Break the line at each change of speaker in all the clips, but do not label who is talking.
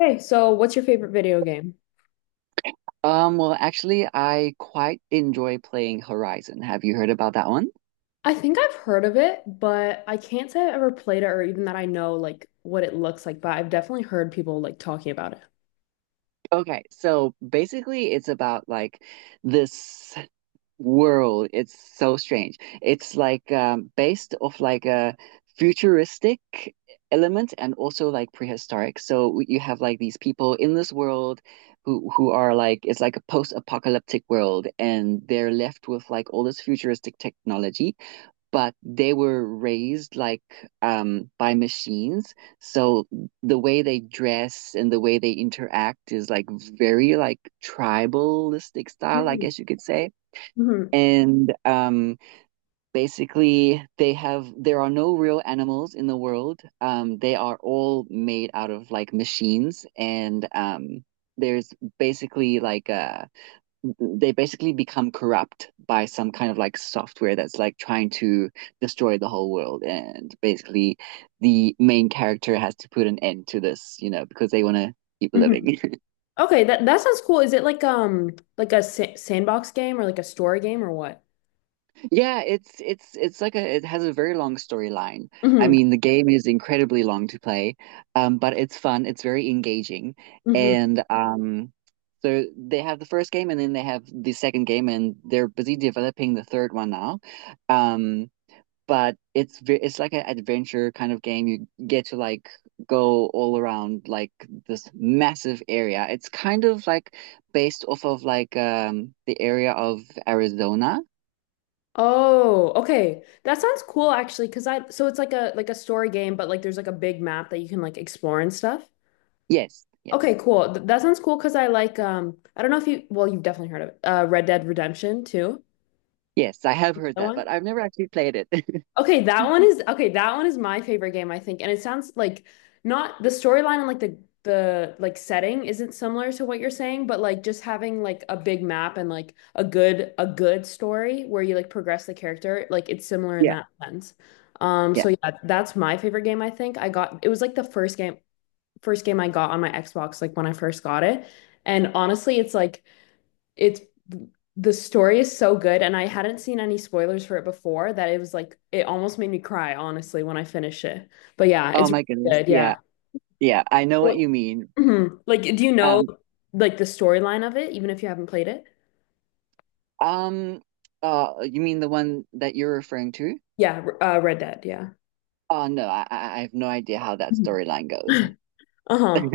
Hey, so what's your favorite video game?
I quite enjoy playing Horizon. Have you heard about that one?
I think I've heard of it, but I can't say I've ever played it or even that I know like what it looks like, but I've definitely heard people like talking about it.
Okay, so basically, it's about like this world. It's so strange. It's like based off like a futuristic element and also like prehistoric. So you have like these people in this world who are like it's like a post-apocalyptic world, and they're left with like all this futuristic technology. But they were raised like by machines. So the way they dress and the way they interact is like very like tribalistic style, I
Mm-hmm.
guess you could say. And basically, they have there are no real animals in the world. They are all made out of like machines, and there's basically like a they basically become corrupt by some kind of like software that's like trying to destroy the whole world and basically the main character has to put an end to this because they want to keep
hmm
living.
Okay, that sounds cool. Is it like a sa sandbox game or like a story game or what?
yeah, it's like a it has a very long storyline. I
hmm
mean the game is incredibly long to play. But it's fun, it's very engaging.
hmm
And so they have the first game and then they have the second game and they're busy developing the third one now. um but it's like an adventure kind of game. You get to like go all around like this massive area. It's kind of like based off of like the area of Arizona.
Oh, okay. That sounds cool actually, 'cause I so it's like a story game, but like there's like a big map that you can like explore and stuff.
Yes,
Okay,
yes,
cool. That sounds cool because I like I don't know if you well you've definitely heard of it. Red Dead Redemption too.
yes. I have heard
That
that,
one?
but I've never actually played it.
Okay, that one is okay, that one is my favorite game, I think. And it sounds like not the storyline and like the like setting isn't similar to what you're saying, but like just having like a big map and like a good story where you like progress the character, like it's similar in
Yeah,
that sense.
yeah.
So yeah, that's my favorite game, I think. I got It was like the first game I got on my Xbox, like when I first got it. And honestly, it's like it's the story is so good, and I hadn't seen any spoilers for it before that it was like it almost made me cry, honestly, when I finished it. But yeah,
Oh
it's
my goodness.
really good.
Yeah,
Yeah.
yeah. I know what
Well,
you mean.
mhm. Like, do you know
Um,
like the storyline of it, even if you haven't played it?
um, you mean the one that you're referring to?
Yeah, Red Dead. Yeah.
Oh no, I have no idea how that
Mhm.
storyline goes.
Uh-huh.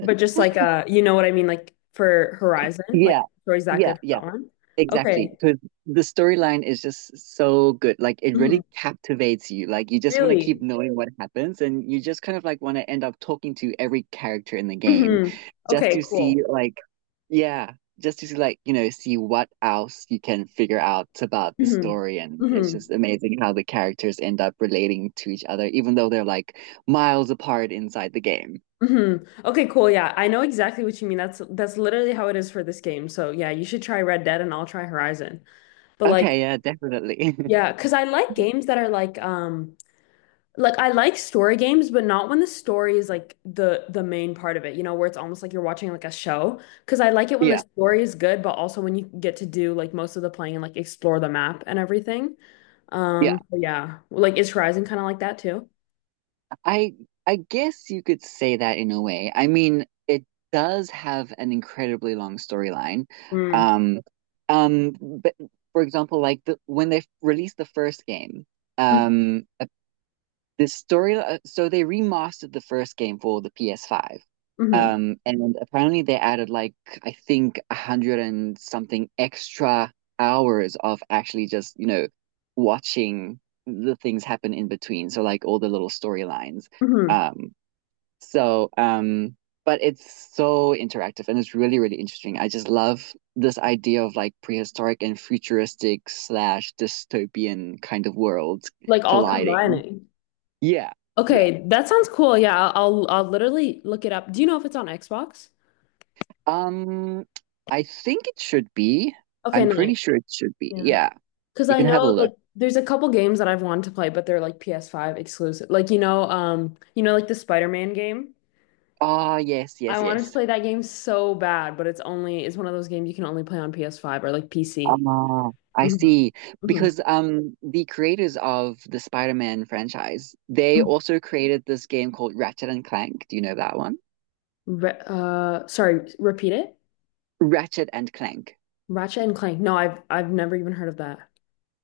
But just like you know what I mean, like for Horizon, like
Yeah,
the story's that
yeah,
good for
yeah.
that one.
Exactly,
Okay.
because the storyline is just so good. Like it
Mhm.
really captivates you. Like you just want to keep
Really?
knowing what happens, and you just kind of like want to end up talking to every character in the game,
hmm
just
Okay,
to see
cool.
like yeah, just to see like see what else you can figure out about the
hmm
story. And it's
hmm
just amazing how the characters end up relating to each other, even though they're like miles apart inside the game.
hmm Okay, cool. Yeah, I know exactly what you mean. That's literally how it is for this game. So yeah, you should try Red Dead and I'll try Horizon. But like,
Okay, yeah, definitely.
yeah, because I like games that are like I like story games, but not when the story is like the main part of it, you know, where it's almost like you're watching like a show. Because I like it when the
Yeah,
story is good, but also when you get to do like most of the playing and like explore the map and everything.
yeah.
So yeah, like is Horizon kind of like that too?
I I guess you could say that in a way. I mean, it does have an incredibly long storyline.
Mm.
Um, but for example, like the when they released the first game, um, the story so they remastered the first game for the PS5.
hmm
And apparently they added like I think 100 and something extra hours of actually just watching the things happen in between, so like all the little storylines.
hmm
um so um but it's so interactive and it's really really interesting. I just love this idea of like prehistoric and futuristic slash dystopian kind of worlds
Like all
colliding.
combining.
Yeah, yeah.
Okay, that sounds cool. Yeah, I'll literally look it up. Do you know if it's on Xbox?
Um, I think it should be.
Okay,
I'm
nice.
pretty sure it should be.
Yeah.
Yeah,
Because
you
I
can have
know
a
like
look.
there's a couple games that I've wanted to play, but they're like PS5 exclusive. Like you know, like the Spider-Man game.
Ah, yes,
I
yes,
wanted to
yes.
play that game so bad, but it's one of those games you can only play on PS5 or like PC.
Ah, I
hmm
see.
hmm
Because the creators of the Spider-Man franchise, they also created this game called Ratchet and Clank. Do you know that one?
Re sorry, repeat it.
Ratchet and Clank.
Ratchet and Clank. No, I've never even heard of that.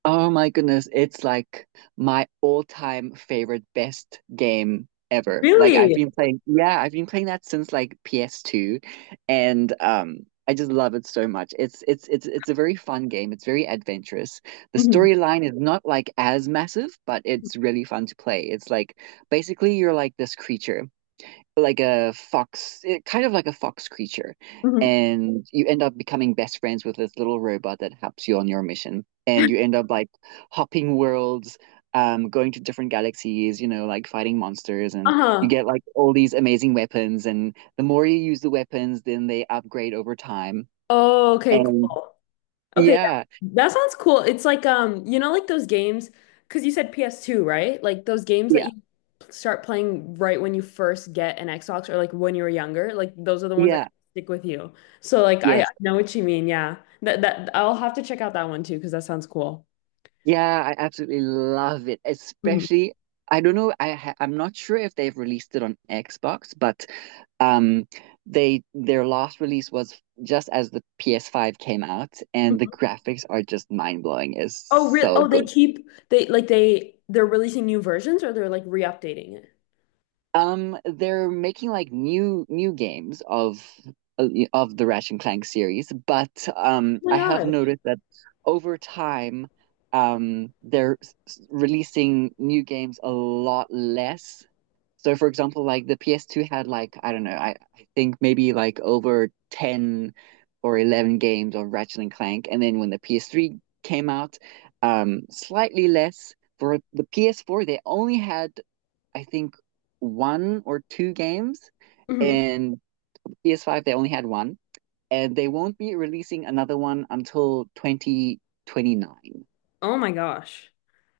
Oh my goodness, it's like my all-time favorite best game ever. Like I've
Really?
been playing, yeah, I've been playing that since like PS2. And I just love it so much. It's a very fun game. It's very adventurous. The
hmm
storyline is not like as massive, but it's really fun to play. It's like basically you're like this creature like a fox, it, kind of like a fox creature.
hmm
And you end up becoming best friends with this little robot that helps you on your mission. And you end up like hopping worlds, going to different galaxies, like fighting monsters. And you
Uh-huh.
get like all these amazing weapons. And the more you use the weapons, then they upgrade over time.
Oh, okay,
And
cool. Okay, yeah.
yeah,
That sounds cool. It's like you know, like those games, because you said PS2, right? Like those games that
yeah,
you start playing right when you first get an Xbox or like when you were younger, like those are the ones that kind
yeah.
of stick with you. So like I
Yes,
know what you mean, yeah. That I'll have to check out that one too, because that sounds cool.
yeah, I absolutely love it.
Mhm.
Especially, I don't know, I'm not sure if they've released it on Xbox, but um they their last release was just as the PS5 came out, and the
Mhm.
graphics are just mind-blowing. It's
Oh, real
so
Oh, they
good.
keep they're releasing new versions or they're like re-updating it.
They're making like new games of the Ratchet and Clank series, but
Oh my
I have
gosh.
noticed that over time they're releasing new games a lot less. So for example, like the PS2 had like, I don't know, I think maybe like over 10 or 11 games of Ratchet and Clank. And then when the PS3 came out, slightly less. For the PS4, they only had, I think, one or two games.
Mm-hmm.
And PS5, they only had one. And they won't be releasing another one until 2029.
Oh my gosh.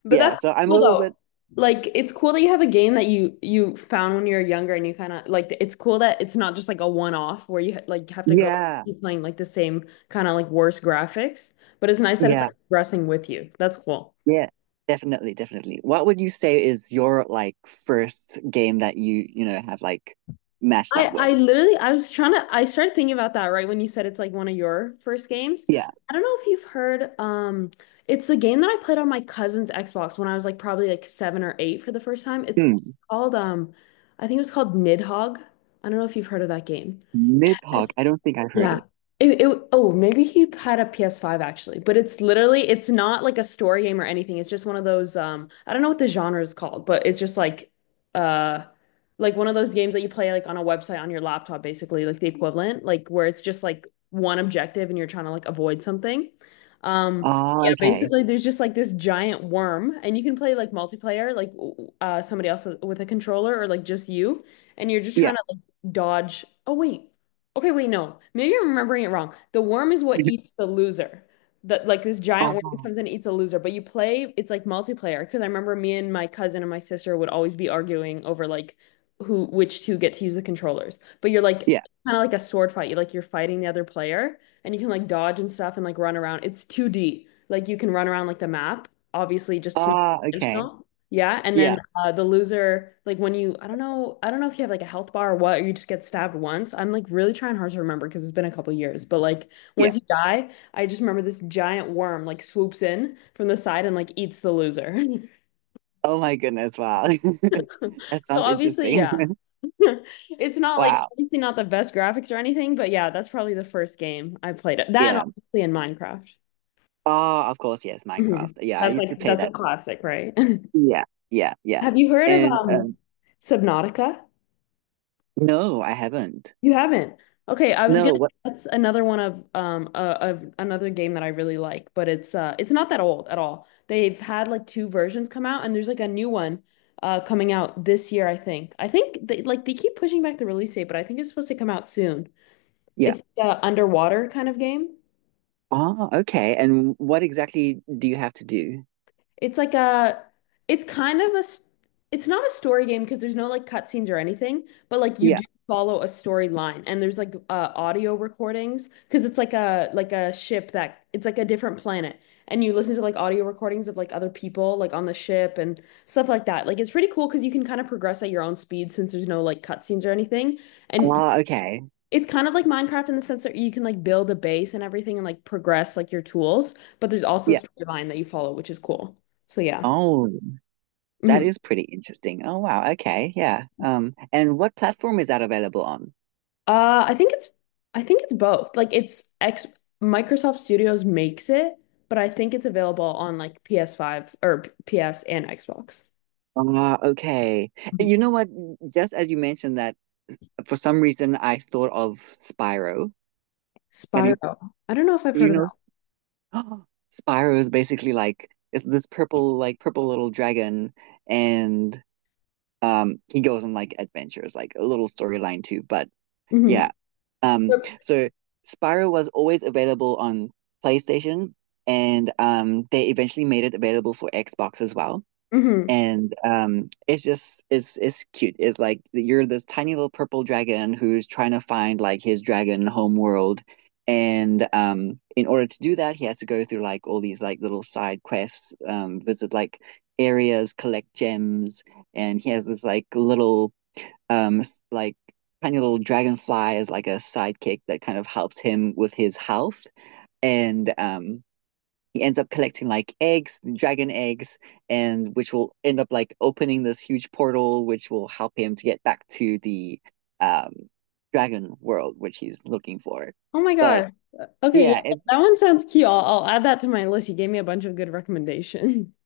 But
Yeah,
that's
so
that's
I'm a
cool
little
though.
bit,
Like it's cool that you have a game that you found when you were younger and you kind of like it's cool that it's not just like a one-off where you like have to go back
yeah,
and keep playing like the same kind of like worse graphics, but it's nice that it's
yeah.
like progressing with you. That's cool.
Yeah, definitely, definitely. What would you say is your like first game that you, have like matched up
I
with?
literally I was trying to I started thinking about that right when you said it's like one of your first games.
Yeah.
I don't know if you've heard it's the game that I played on my cousin's Xbox when I was like probably like 7 or 8 for the first time. It's
Hmm.
called I think it was called Nidhogg. I don't know if you've heard of that game.
Nidhogg, I don't think I've heard
Yeah.
it.
It oh maybe he had a PS5 actually, but it's not like a story game or anything. It's just one of those I don't know what the genre is called, but it's just uh like one of those games that you play like on a website on your laptop basically, like the equivalent, like where it's just like one objective and you're trying to like avoid something. Um,
Ah,
yeah,
okay.
basically there's just like this giant worm and you can play like multiplayer like somebody else with a controller or like just you and you're just
Yeah.
trying to like dodge. Oh wait. Okay, wait, no. Maybe I'm remembering it wrong. The worm is what eats the loser. That Like this giant
Ah,
worm comes in and eats a loser, but you play, it's like multiplayer because I remember me and my cousin and my sister would always be arguing over like who which two get to use the controllers. But you're like
yeah.
kind of like a sword fight. You're fighting the other player and you can like dodge and stuff and like run around. It's 2D. Like you can run around like the map, obviously just two
Ah, okay.
dimensional. Yeah, and
Yeah.
then the loser, like I don't know if you have like a health bar or what, or you just get stabbed once. I'm like really trying hard to remember because it's been a couple years, but like
Yeah.
once you die, I just remember this giant worm like swoops in from the side and like eats the loser.
Oh my goodness, wow. That
So
sounds
obviously,
interesting.
yeah, it's not like
Wow.
obviously not the best graphics or anything, but yeah, that's probably the first game I played. That and
Yeah.
obviously in Minecraft.
Ah, of course, yes, Minecraft.
Mhm.
Yeah, I
That's
used
like
to play
that's a
that.
classic, right?
Yeah. Yeah, yeah.
Have you heard of
And
Subnautica?
no, I haven't.
You haven't. Okay, I was gonna
No,
say
what?
that's another one of another game that I really like, but it's not that old at all. They've had like two versions come out, and there's like a new one coming out this year, I think. They keep pushing back the release date, but I think it's supposed to come out soon.
Yeah.
It's a underwater kind of game.
Ah, okay. And what exactly do you have to do?
It's like a, it's kind of it's not a story game because there's no like cutscenes or anything, but like you
Yeah.
do follow a storyline and there's like audio recordings because it's like a ship that it's like a different planet and you listen to like audio recordings of like other people like on the ship and stuff like that. Like it's pretty cool because you can kind of progress at your own speed since there's no like cutscenes or anything. And
Ah, okay.
it's kind of like Minecraft in the sense that you can like build a base and everything and like progress like your tools, but there's also a
Yeah.
storyline that you follow, which is cool. So yeah.
Oh, that
Mhm.
is pretty interesting. Oh, wow. Okay. Yeah. And what platform is that available on?
Uh, I think it's I think it's both. Like it's X Microsoft Studios makes it, but I think it's available on like PS5 or PS and Xbox.
Ah, okay.
Mhm.
And you know what? Just as you mentioned that, for some reason I thought of Spyro. Have you
Spyro. I don't know if I've
you
heard of
know
that.
Spyro is basically like it's this purple like purple little dragon and he goes on like adventures, like a little storyline too. But
hmm
yeah. Um, so Spyro was always available on PlayStation, and they eventually made it available for Xbox as well.
hmm
And it's just it's cute. It's like you're this tiny little purple dragon who's trying to find like his dragon homeworld. And in order to do that, he has to go through like all these like little side quests, visit like areas, collect gems, and he has this like little um like tiny little dragonfly is like a sidekick that kind of helps him with his health. And he ends up collecting like eggs dragon eggs and which will end up like opening this huge portal which will help him to get back to the um dragon world which he's looking for.
Oh my
But
gosh. Okay, yeah,
yeah.
that one sounds cute. I'll add that to my list. You gave me a bunch of good recommendations.